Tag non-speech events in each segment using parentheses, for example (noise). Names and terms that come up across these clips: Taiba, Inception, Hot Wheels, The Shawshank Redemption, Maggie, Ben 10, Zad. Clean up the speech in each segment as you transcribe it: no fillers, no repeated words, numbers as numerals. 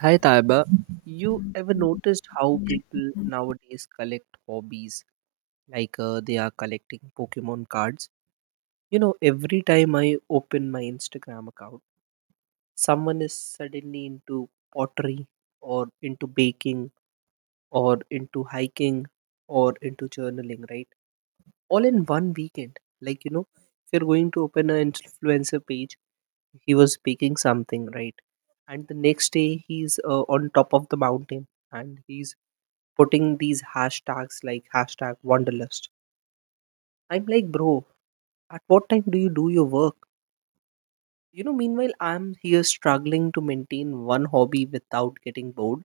Hi Taiba, you ever noticed how people nowadays collect hobbies like they are collecting Pokemon cards? You know, every time I open my Instagram account, someone is suddenly into pottery or into baking or into hiking or into journaling, right? All in one weekend. Like, you know, if you're going to open an influencer page, he was baking something, right? And the next day he's on top of the mountain and he's putting these hashtags like hashtag wanderlust. I'm like, bro, at what time do you do your work? You know, meanwhile, I'm here struggling to maintain one hobby without getting bored.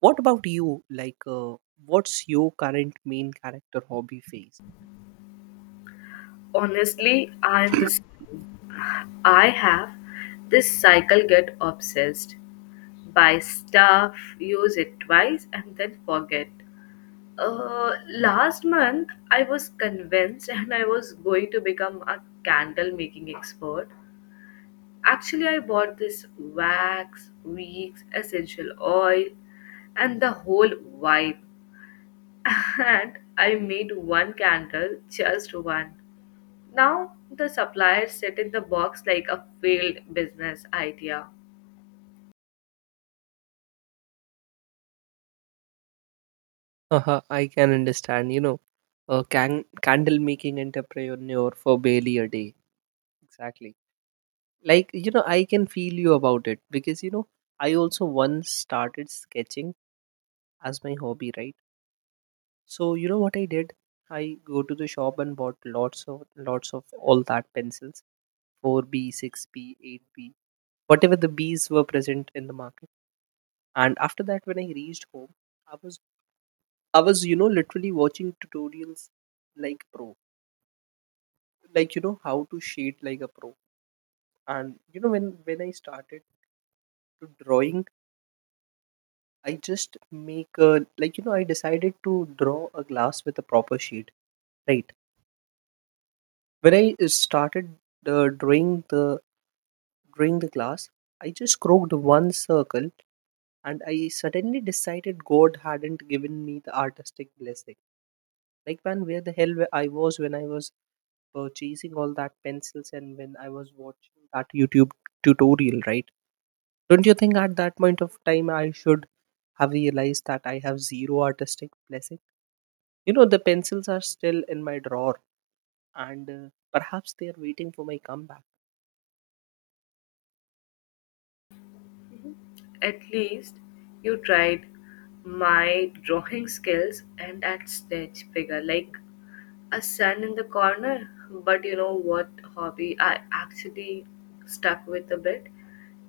What about you? What's your current main character hobby phase? Honestly, I'm the same. I have this cycle get obsessed by stuff, use it twice and then forget. Last month I was convinced (laughs) and I was going to become a candle making expert. Actually, I bought this wax, wigs, essential oil, and the whole vibe. (laughs) And I made one candle, just one. Now the suppliers sit in the box like a failed business idea. Uh huh. I can understand, you know, a candle making entrepreneur for barely a day. Exactly. Like, you know, I can feel you about it because, you know, I also once started sketching as my hobby, right? So you know what I did? I go to the shop and bought lots of all that pencils, 4B, 6B, 8B, whatever the B's were present in the market. And after that, when I reached home, I was I was, you know, literally watching tutorials like pro, like you know how to shade like a pro. And you know when I started to drawing, I just make a, like, you know, I decided to draw a glass with a proper shade, right? When I started drawing the During the class, I just crooked one circle and I suddenly decided God hadn't given me the artistic blessing. Like, man, where the hell were I was when I was purchasing all that pencils and when I was watching that YouTube tutorial, right? Don't you think at that point of time I should have realized that I have zero artistic blessing? You know, the pencils are still in my drawer and perhaps they are waiting for my comeback. At least you tried my drawing skills and that stitch figure like a sun in the corner. But you know what hobby I actually stuck with a bit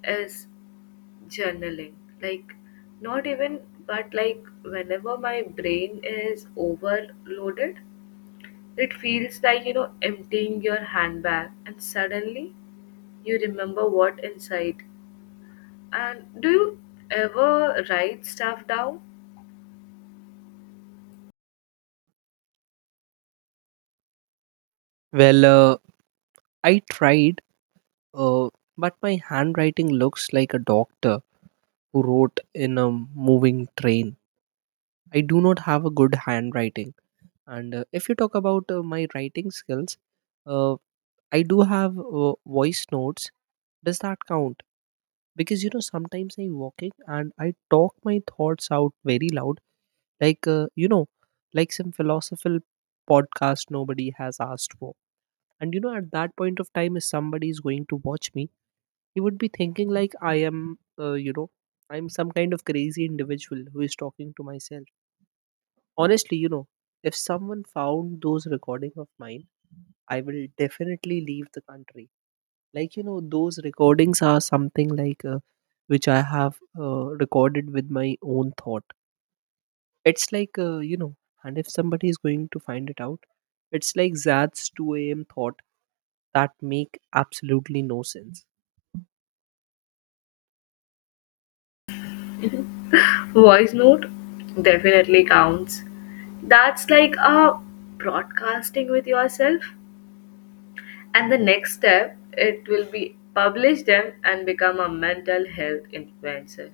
is journaling. Like not even but like whenever my brain is overloaded. It feels like, you know, emptying your handbag and suddenly you remember what inside. And do you ever write stuff down? Well, uh, I tried. Uh, but my handwriting looks like a doctor who wrote in a moving train. I do not have a good handwriting. And if you talk about my writing skills, uh, I do have voice notes. Does that count? Because you know, sometimes I'm walking and I talk my thoughts out very loud, like you know, like some philosophical podcast nobody has asked for. And you know, at that point of time, if somebody is going to watch me, he would be thinking like I am, you know, I'm some kind of crazy individual who is talking to myself. Honestly, you know, if someone found those recording of mine, I will definitely leave the country. Like, you know, those recordings are something like which I have recorded with my own thought. It's like You know, and if somebody is going to find it out, it's like zad's 2 a.m thought that make absolutely no sense. Voice note definitely counts. That's like a broadcasting with yourself. And the next step, it will be publish them and become a mental health influencer.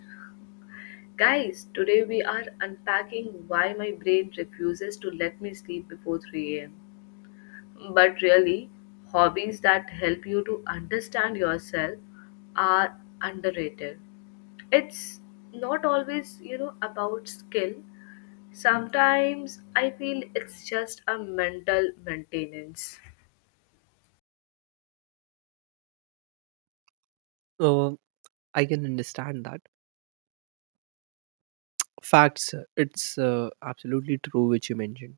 Guys, today we are unpacking why my brain refuses to let me sleep before 3 a.m. But really, hobbies that help you to understand yourself are underrated. It's not always, you know, about skill. Sometimes I feel it's just a mental maintenance. uh, I can understand that. Facts. It's absolutely true which you mentioned.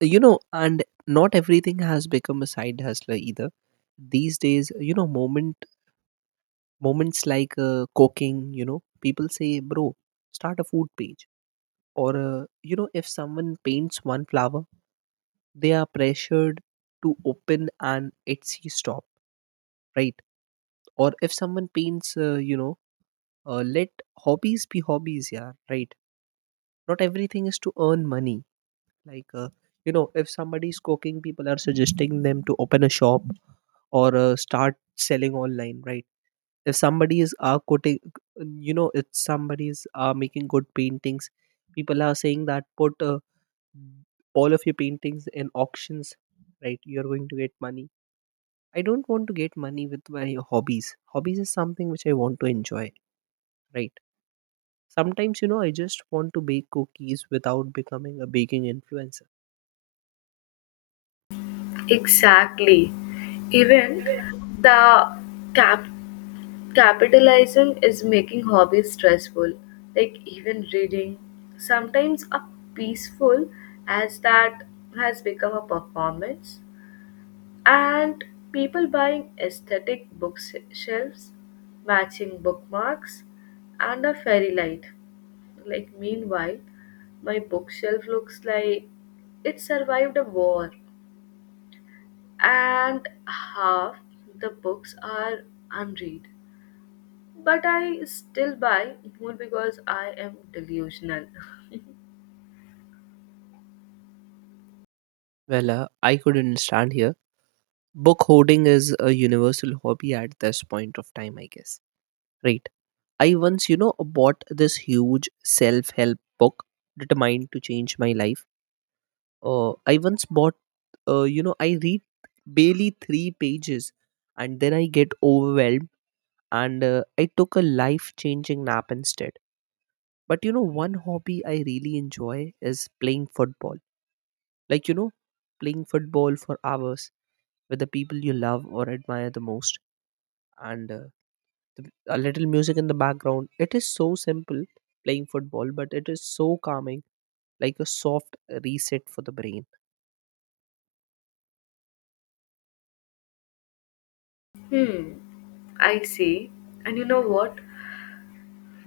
You know, and not everything has become a side hustler either. These days, you know, moments like cooking. You know, people say, "Bro, start a food page." Or you know, if someone paints one flower, they are pressured to open an Etsy shop, right? Or if someone paints, you know, let hobbies be hobbies, yeah, right? Not everything is to earn money like you know, if somebody is cooking, people are suggesting them to open a shop or start selling online, right? If somebody is are cooking, you know, if somebody is are making good paintings, people are saying that put, all of your paintings in auctions, right? You're going to get money. I don't want to get money with my hobbies. Hobbies is something which I want to enjoy, right? Sometimes, you know, I just want to bake cookies without becoming a baking influencer. Exactly. Even the cap capitalism is making hobbies stressful, like even reading sometimes a peaceful as that has become a performance, and people buying aesthetic bookshelves, matching bookmarks, and a fairy light. Like, meanwhile, my bookshelf looks like it survived a war, and half the books are unread. But I still buy more because I am delusional. (laughs) I could understand here. Book hoarding is a universal hobby at this point of time, I guess. Right. I once, you know, bought this huge self help book determined to change my life. Uh, I once bought, you know, I read barely three pages and then I get overwhelmed and I took a life changing nap instead. But, you know, one hobby I really enjoy is playing football. Like, you know, playing football for hours with the people you love or admire the most and a little music in the background. It is so simple playing football, but it is so calming, like a soft reset for the brain. Hmm, I see. And you know what?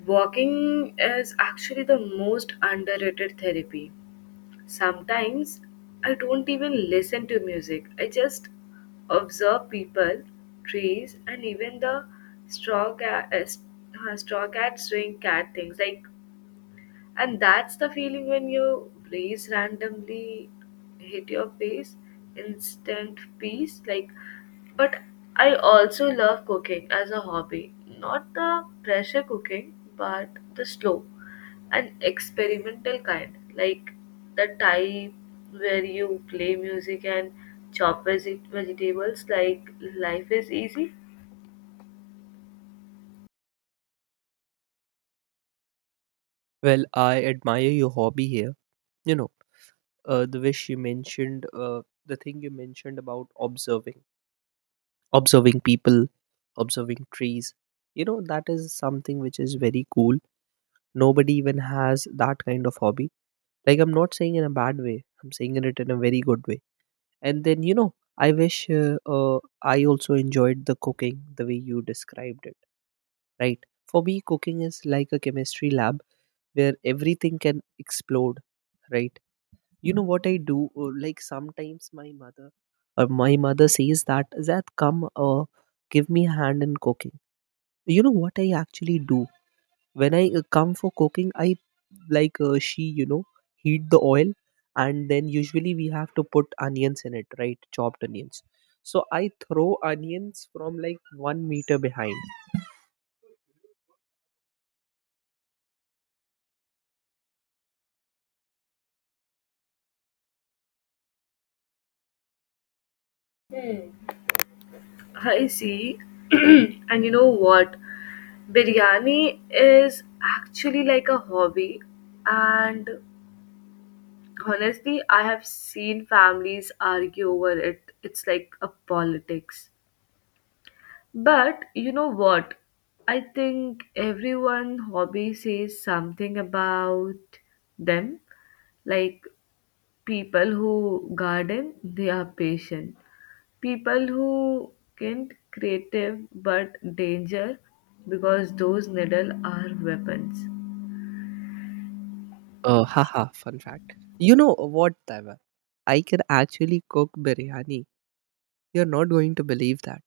Walking is actually the most underrated therapy. Sometimes I don't even listen to music. I just observe people, trees, and even the straw cat, straw cat doing cat things. Like and that's the feeling when your rays randomly hit your face, instant peace. Like, but I also love cooking as a hobby. Not the pressure cooking, but the slow and experimental kind. Like the type where you play music and chop vegetables like life is easy. Well, I admire your hobby here. You know, the thing you mentioned about observing people, observing trees, you know, that is something which is very cool. Nobody even has that kind of hobby. Like, I'm not saying in a bad way, I'm saying it in a very good way. And then, you know, I wish I also enjoyed the cooking the way you described it, right? For me, cooking is like a chemistry lab where everything can explode, right? You know what I do, like, sometimes my mother, says that that come give me a hand in cooking. You know what I actually do? When I come for cooking, I like she, you know, heat the oil, and then usually we have to put onions in it, right? Chopped onions. So I throw onions from like one meter behind. Hmm. I see. (clears throat) And you know what? Biryani is actually like a hobby, and honestly, I have seen families argue over it. It's like a politics. But you know what? I think everyone hobby says something about them. Like people who garden, they are patient. People who can't creative but danger because those needle are weapons. Uh, haha, fun fact, you know what, Taiva? I can actually cook biryani. You're not going to believe that,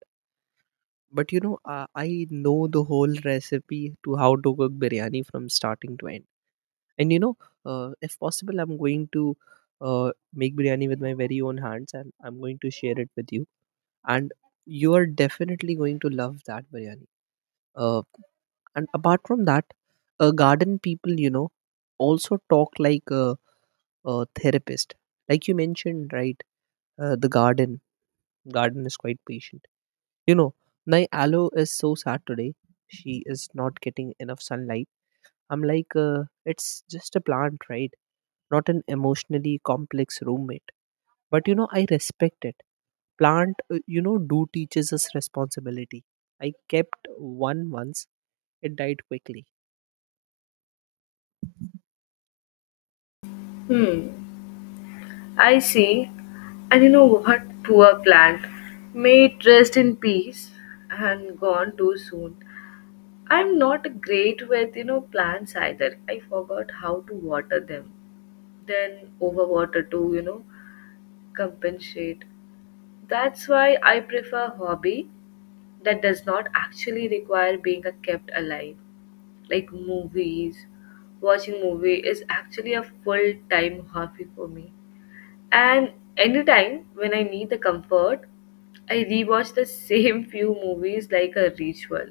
but you know, I know the whole recipe to how to cook biryani from starting to end. And you know, if possible, I'm going to make biryani with my very own hands, and I'm going to share it with you. And you are definitely going to love that biryani. Uh, and apart from that, garden people, you know, also talk like a therapist. Like you mentioned, right? The garden is quite patient. You know, my aloe is so sad today. She is not getting enough sunlight. I'm like, it's just a plant, right? Not an emotionally complex roommate. But you know, I respect it. Plant, you know, do teaches us responsibility. I kept one once. It died quickly. Hmm. I see. And you know what? Poor plant. May it rest in peace and gone too soon. I'm not great with, you know, plants either. I forgot how to water them. Then overwater to, you know, compensate. That's why I prefer hobby that does not actually require being a kept alive. Like movies. Watching movie is actually a full-time hobby for me. And anytime when I need the comfort, I rewatch the same (laughs) few movies like a ritual.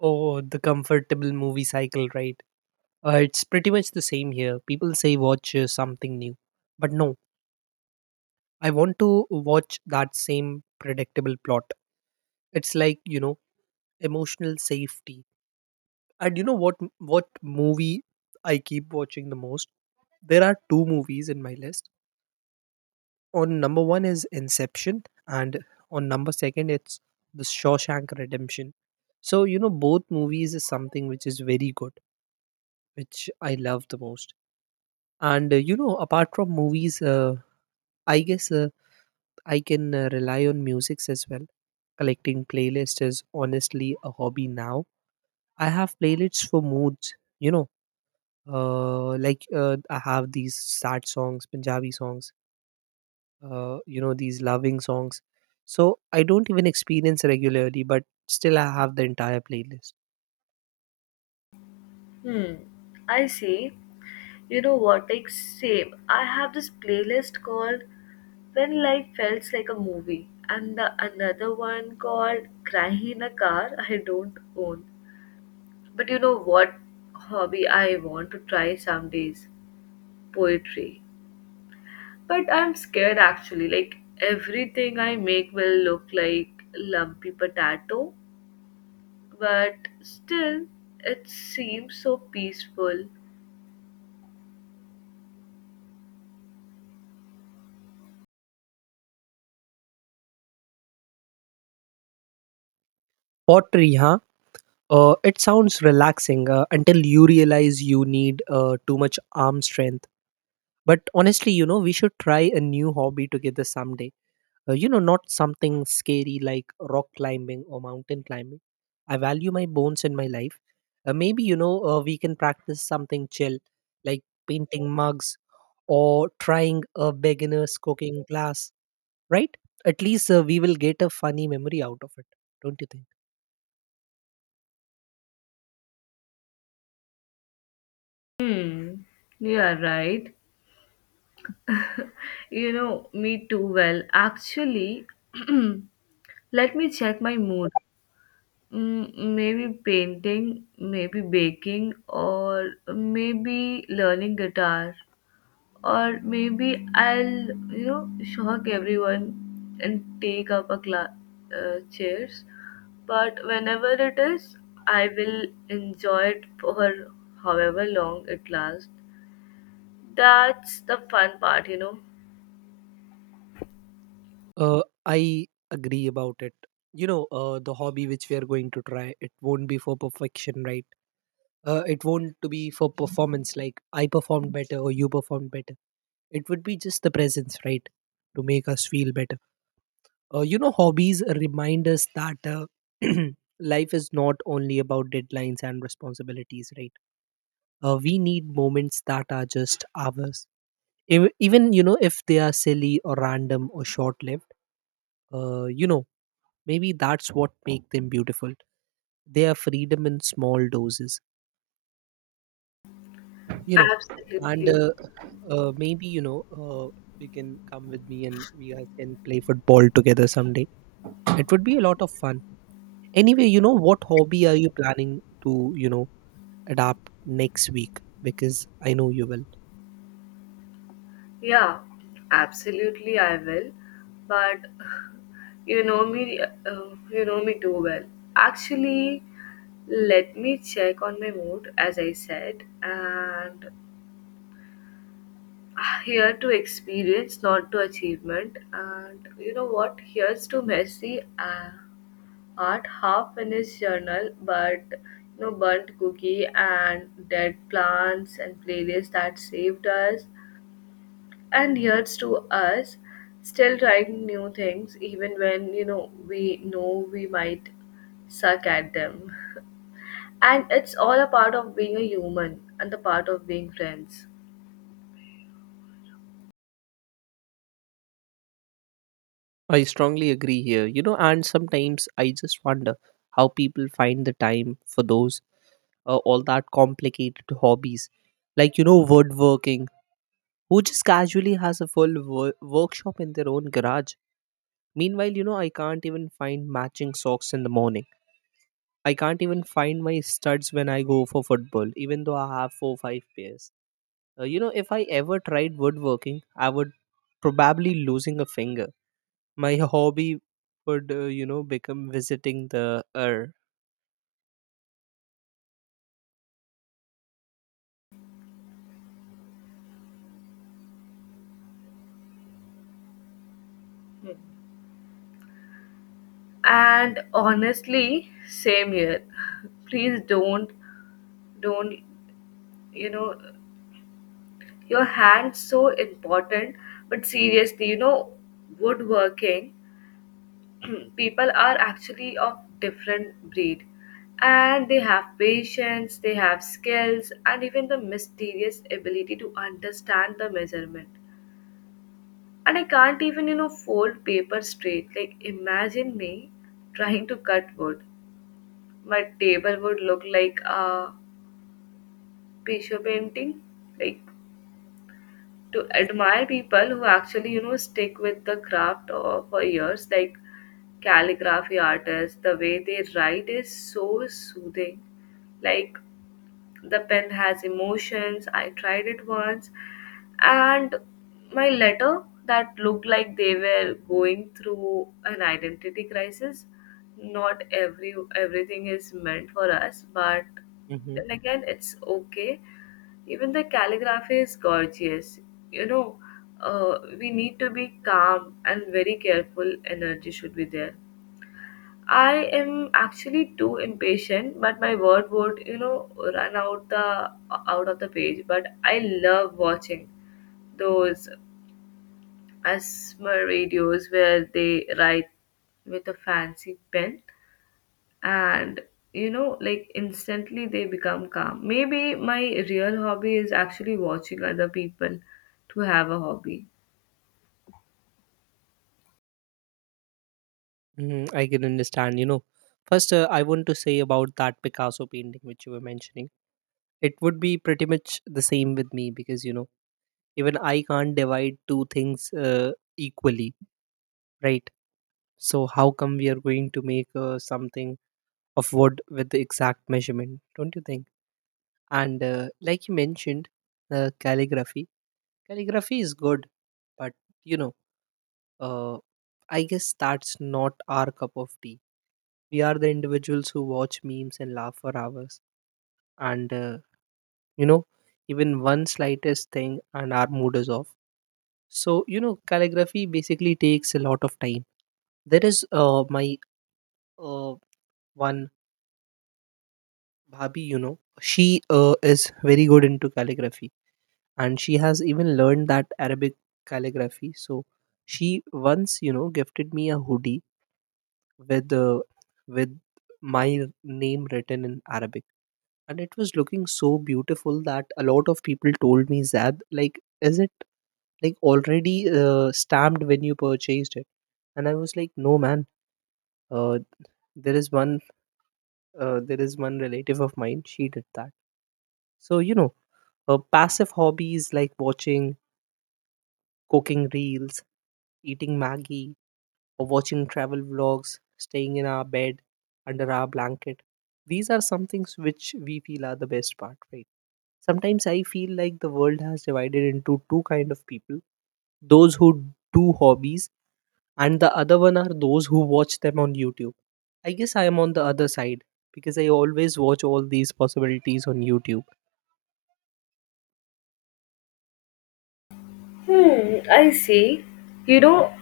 Oh, the comfortable movie cycle, right? It's pretty much the same here. People say watch something new. But no, I want to watch that same predictable plot. It's like, you know, emotional safety. And you know what movie I keep watching the most? There are two movies in my list. On number one is Inception, and on number second it's The Shawshank Redemption. So you know both movies is something which is very good, which I love the most. And you know, apart from movies, I guess, I can rely on musics as well. Collecting playlists is honestly a hobby now. I have playlists for moods. You know, like I have these sad songs, Punjabi songs, you know, these loving songs. So I don't even experience regularly, but still I have the entire playlist. Hmm. I see. You know what? Like same. I have this playlist called When Life Felt Like a Movie and the another one called Crying in a Car I don't own. But you know what hobby I want to try some days? Poetry. But I'm scared actually. Like everything I make will look like lumpy potato, but still it seems so peaceful. Pottery, huh? It sounds relaxing until you realize you need too much arm strength. But honestly, you know, we should try a new hobby together someday. You know, not something scary like rock climbing or mountain climbing. I value my bones in my life. Maybe, you know, we can practice something chill, like painting mugs or trying a beginner's cooking class, right? At least we will get a funny memory out of it. Don't you think? Hmm. Yeah, right. You know me too well. Actually, (clears throat) let me check my mood. Mm, maybe painting, maybe baking, or maybe learning guitar. Or maybe I'll, you know, shock everyone and take up a class, chairs, but whenever it is, I will enjoy it for however long it lasts. That's the fun part, you know. I agree about it. You know, the hobby which we are going to try, it won't be for perfection, right? It won't to be for performance, like I performed better or you performed better. It would be just the presence, right? To make us feel better. You know, hobbies remind us that, (clears throat) life is not only about deadlines and responsibilities, right? We need moments that are just ours. Even you know, if they are silly or random or short lived, you know, maybe that's what make them beautiful. They are freedom in small doses, you know. And Absolutely. Maybe, you know, you can come with me and we guys can play football together someday. It would be a lot of fun. Anyway, you know, what hobby are you planning to, you know, adapt next week? Because I know you will. Yeah, absolutely I will. But (sighs) you know me, you know me too well. Actually, let me check on my mood as I said. And here to experience, not to achievement. And you know what? Here's to messy art, half finished journal, but you know, burnt cookie and dead plants and playlists that saved us. And here's to us still trying new things, even when you know we might suck at them. (laughs) And it's all a part of being a human and the part of being friends. I strongly agree here, you know, and sometimes I just wonder how people find the time for those, all that complicated hobbies, like you know woodworking, who just casually has a full workshop in their own garage. Meanwhile, you know, I can't even find matching socks in the morning. I can't even find my studs when I go for football, even though I have four five pairs. You know, if I ever tried woodworking, I would probably losing a finger. My (laughs) hobby would, you know, become visiting the earth. And honestly, same here. (laughs) Please don't, you know, your hand's so important. But seriously, you know, woodworking (clears throat) people are actually of different breed, and they have patience, they have skills, and even the mysterious ability to understand the measurement. And I can't even, you know, fold paper straight. Like imagine me trying to cut wood. My table would look like a Patio painting, like to admire people who actually, you know, stick with the craft or, for years, like calligraphy artists, the way they write is so soothing. Like the pen has emotions. I tried it once and my letter that looked like they were going through an identity crisis. Not everything is meant for us, but hmm then again it's okay. Even the calligraphy is gorgeous. You know, we need to be calm and very careful. Energy should be there. I am actually too impatient, but my word would, you know, run out the out of the page. But I love watching those ASMR videos where they write with a fancy pen and you know like instantly they become calm. Maybe my real hobby is actually watching other people to have a hobby. hmm. I can understand. You know, first I want to say about that Picasso painting which you were mentioning. It would be pretty much the same with me, because you know, even I can't divide two things equally. Right. So how come we are going to make something of wood with the exact measurement? Don't you think? And like you mentioned, calligraphy. Calligraphy is good, but you know, uh, I guess that's not our cup of tea. We are the individuals who watch memes and laugh for hours, and you know, even one slightest thing, and our mood is off. So you know, calligraphy basically takes a lot of time. There is my uh, one Bhabi, you know, she is very good into calligraphy, and she has even learned that Arabic calligraphy. So she once, you know, gifted me a hoodie with with my name written in Arabic. And it was looking so beautiful that a lot of people told me, Zad, like, is it like already stamped when you purchased it? And I was like, no, man, uh, there is one, there is one relative of mine. She did that. So, you know, passive hobbies like watching cooking reels, eating Maggie, or watching travel vlogs, staying in our bed under our blanket. These are some things which we feel are the best part, right? Sometimes I feel like the world has divided into two kind of people: those who do hobbies, and the other one are those who watch them on YouTube. I guess I am on the other side because I always watch all these possibilities on YouTube. Hmm, I see. You know,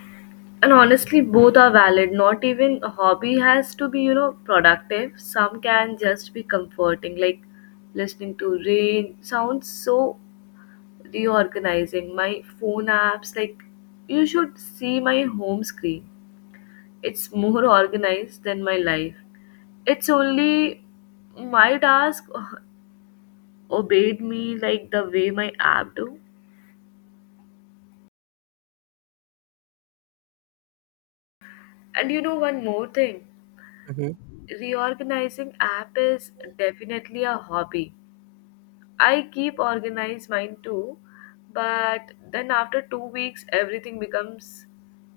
and honestly both are valid. Not even a hobby has to be, you know, productive. Some can just be comforting, like listening to rain sounds, so reorganizing my phone apps. Like you should see my home screen. It's more (laughs) organized than my life. It's only my task (laughs) obeyed me like the way my app do. And you know one more thing, Mhm. reorganizing app is definitely a hobby. I keep organized mine too, but then after two weeks, everything becomes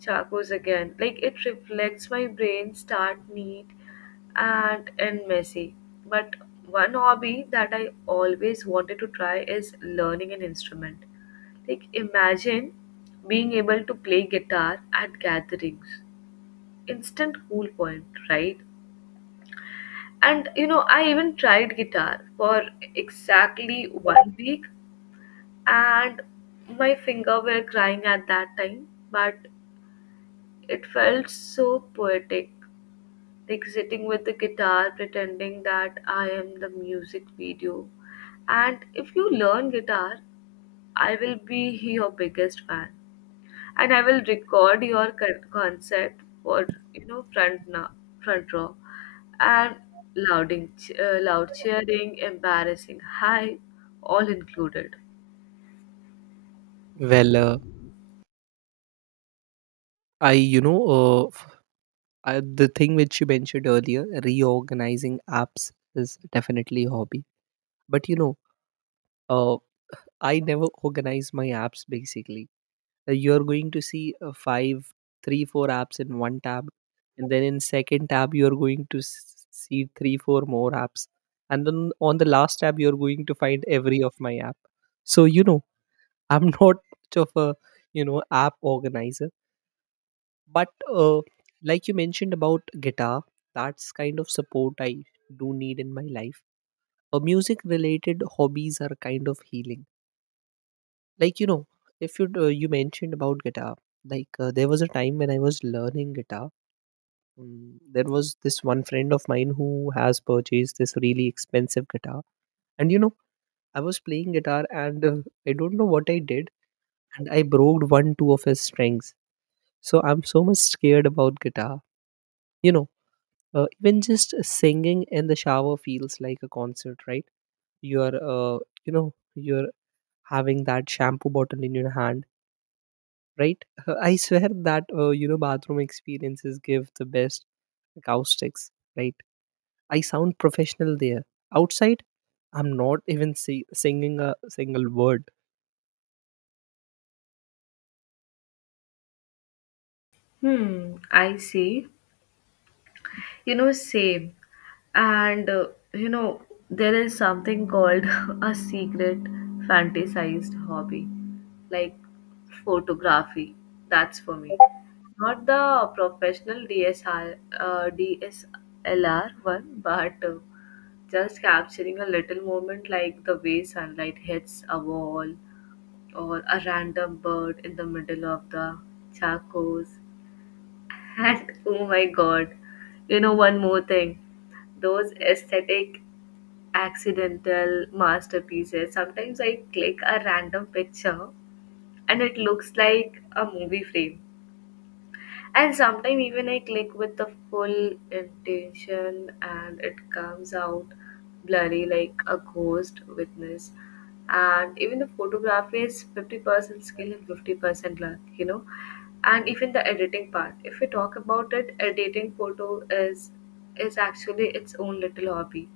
charcoals again. Like it reflects my brain, start neat and end messy. But one hobby that I always wanted to try is learning an instrument. Like imagine being able to play guitar at gatherings. Instant cool point, right? And you know, I even tried guitar for exactly one week and my finger were crying at that time, but it felt so poetic, like sitting with the guitar pretending that I am the music video. And if you learn guitar, I will be your biggest fan, and I will record your concert for, you know, front row, and loud cheering embarrassing hi, all included. Well, I you know the thing which you mentioned earlier, reorganizing apps is definitely a hobby, but you know, uh, I never organize my apps basically. You're going to see five three four apps in one tab, and then in second tab you're going to see three four more apps, and then on the last tab you're going to find every of my app. So you know, I'm (laughs) not much of a, you know, app organizer, but like you mentioned about guitar, that's kind of support I do need in my life. Music related hobbies are kind of healing. Like you know, if you you mentioned about guitar, like there was a time when I was learning guitar. There was this one friend of mine who has purchased this really expensive guitar, and you know, I was playing guitar, and I don't know what I did, and I broke one two of his strings. So I'm so much scared about guitar. You know, even just singing in the shower feels like a concert, right? You're uh, you know you're having that shampoo bottle in your hand, right. (laughs) I swear that you know, bathroom experiences give the best acoustics, right. I sound professional there. Outside, I'm not even singing a single word. Hmm, I see. You know, same. And you know, there is something called (laughs) a secret fantasized hobby, like photography. That's for me. Not the professional DSLR one, but just capturing a little moment like the way sunlight hits a wall or a random bird in the middle of the charcoals. And oh my god, you know, one more thing, those aesthetic, accidental masterpieces. Sometimes I click a random picture and it looks like a movie frame, and sometimes even I click with the full intention and it comes out blurry like a ghost witness. And even the photography is 50% skill and 50% luck, you know. And even the editing part, if we talk about it, editing photo is actually its own little hobby.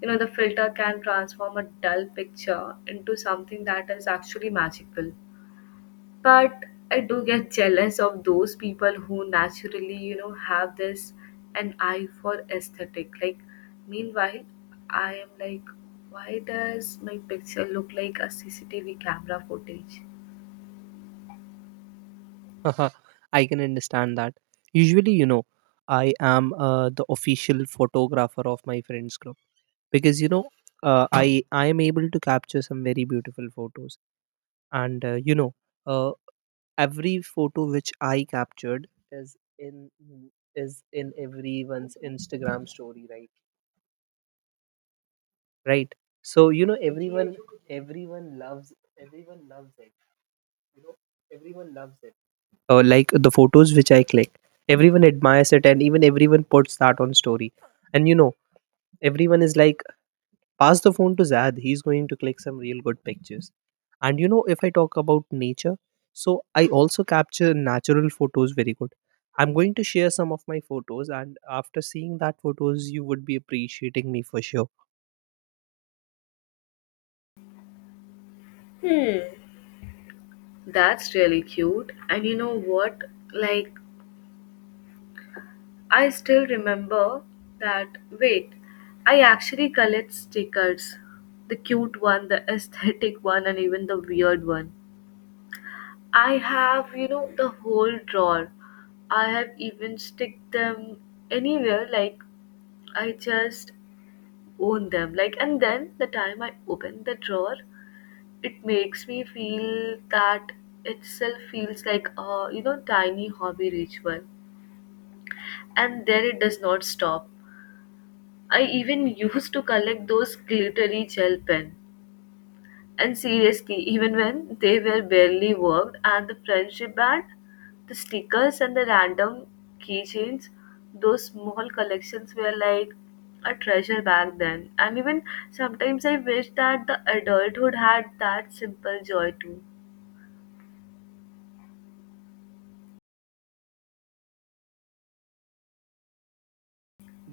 You know, the filter can transform a dull picture into something that is actually magical. But I do get jealous of those people who naturally, you know, have this an eye for aesthetic. Like, meanwhile, I am like, why does my picture look like a CCTV camera footage? (laughs) I can understand that. Usually you know, I am the official photographer of my friends group, because you know uh, i I am able to capture some very beautiful photos. And you know, uh, every photo which I captured is in everyone's Instagram story, right. Right. So you know, everyone loves, everyone loves it. You know, everyone loves it. Like the photos which I click, everyone admires it, and even everyone puts that on story. And you know, everyone is like, pass the phone to Zad, he's going to click some real good pictures. And you know, if I talk about nature, so I also capture natural photos very good. I'm going to share some of my photos, and after seeing that photos you would be appreciating me for sure. Hmm. That's really cute. And you know what? Like, I still remember that. Wait, I actually collect stickers, the cute one, the (laughs) aesthetic one, and even the weird one. I have, you know, the whole drawer. I have even stick them anywhere. Like I just own them. Like and then the time I open the drawer, it makes me feel that itself feels like a, you know, tiny hobby ritual. And then it does not stop. I even (laughs) used to collect those glittery gel pen. And seriously, even when they were barely worked and the friendship band, the stickers and the random keychains, those small collections were like a treasure back then. And even sometimes I wish that the adulthood had that simple joy too.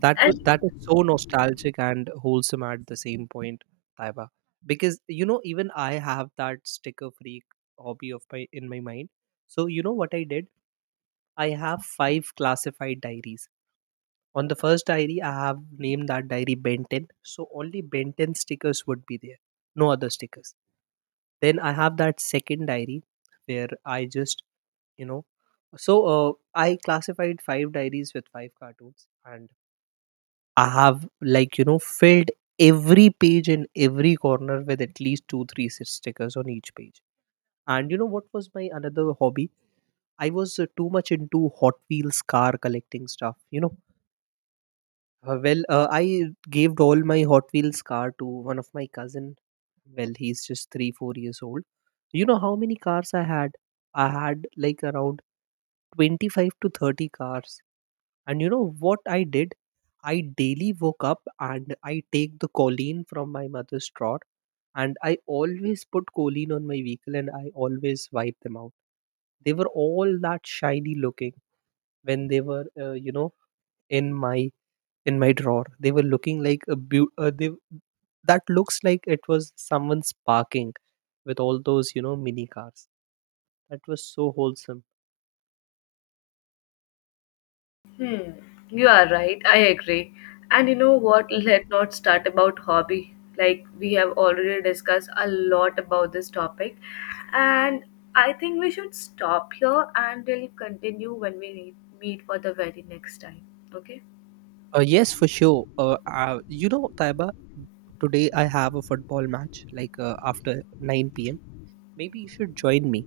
that was And that is so nostalgic and wholesome at the same point, Taiba. Because you know, even I have that sticker freak hobby of my in my mind. So you know what I did, I have five classified diaries. On the first diary, I have named that diary Ben 10. So only Ben 10 stickers would be there, no other stickers. Then I have that second diary where I just, you know, so I classified five diaries with five cartoons, and I have, like, you know, filled every page in every corner with at least two, three stickers on each page. And you know what was my another hobby? I was too much into Hot Wheels car collecting stuff, you know. Well, I gave all my Hot Wheels car to one of my cousin. Well, he's just three, 4 years old. You know how many cars I had? I had like around 25 to 30 cars. And you know what I did? I daily woke up and I take the choline from my mother's drawer, and I always put choline on my vehicle and I always wipe them out. They were all that shiny looking when they were, you know, in my in my drawer. They were looking like a beau- they that looks like it was someone's parking with all those, you know, mini cars. That was so wholesome. hmm, you are right. I agree. And you know what? Let's not start about hobby. Like we have already discussed a lot about this topic, and I think we should stop here and we'll continue when we need, meet for the very next time. Okay? Yes, for sure, you know, Taiba, today I have a football match, like, after 9 p.m. Maybe you should join me.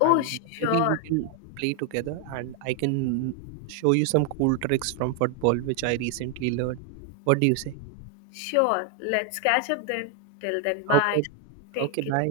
Oh, And maybe we sure. can play together, and I can show you some cool tricks from football which I recently learned. What do you say? Sure. Let's catch up then. Till then, bye. Okay. Take Okay, care. bye.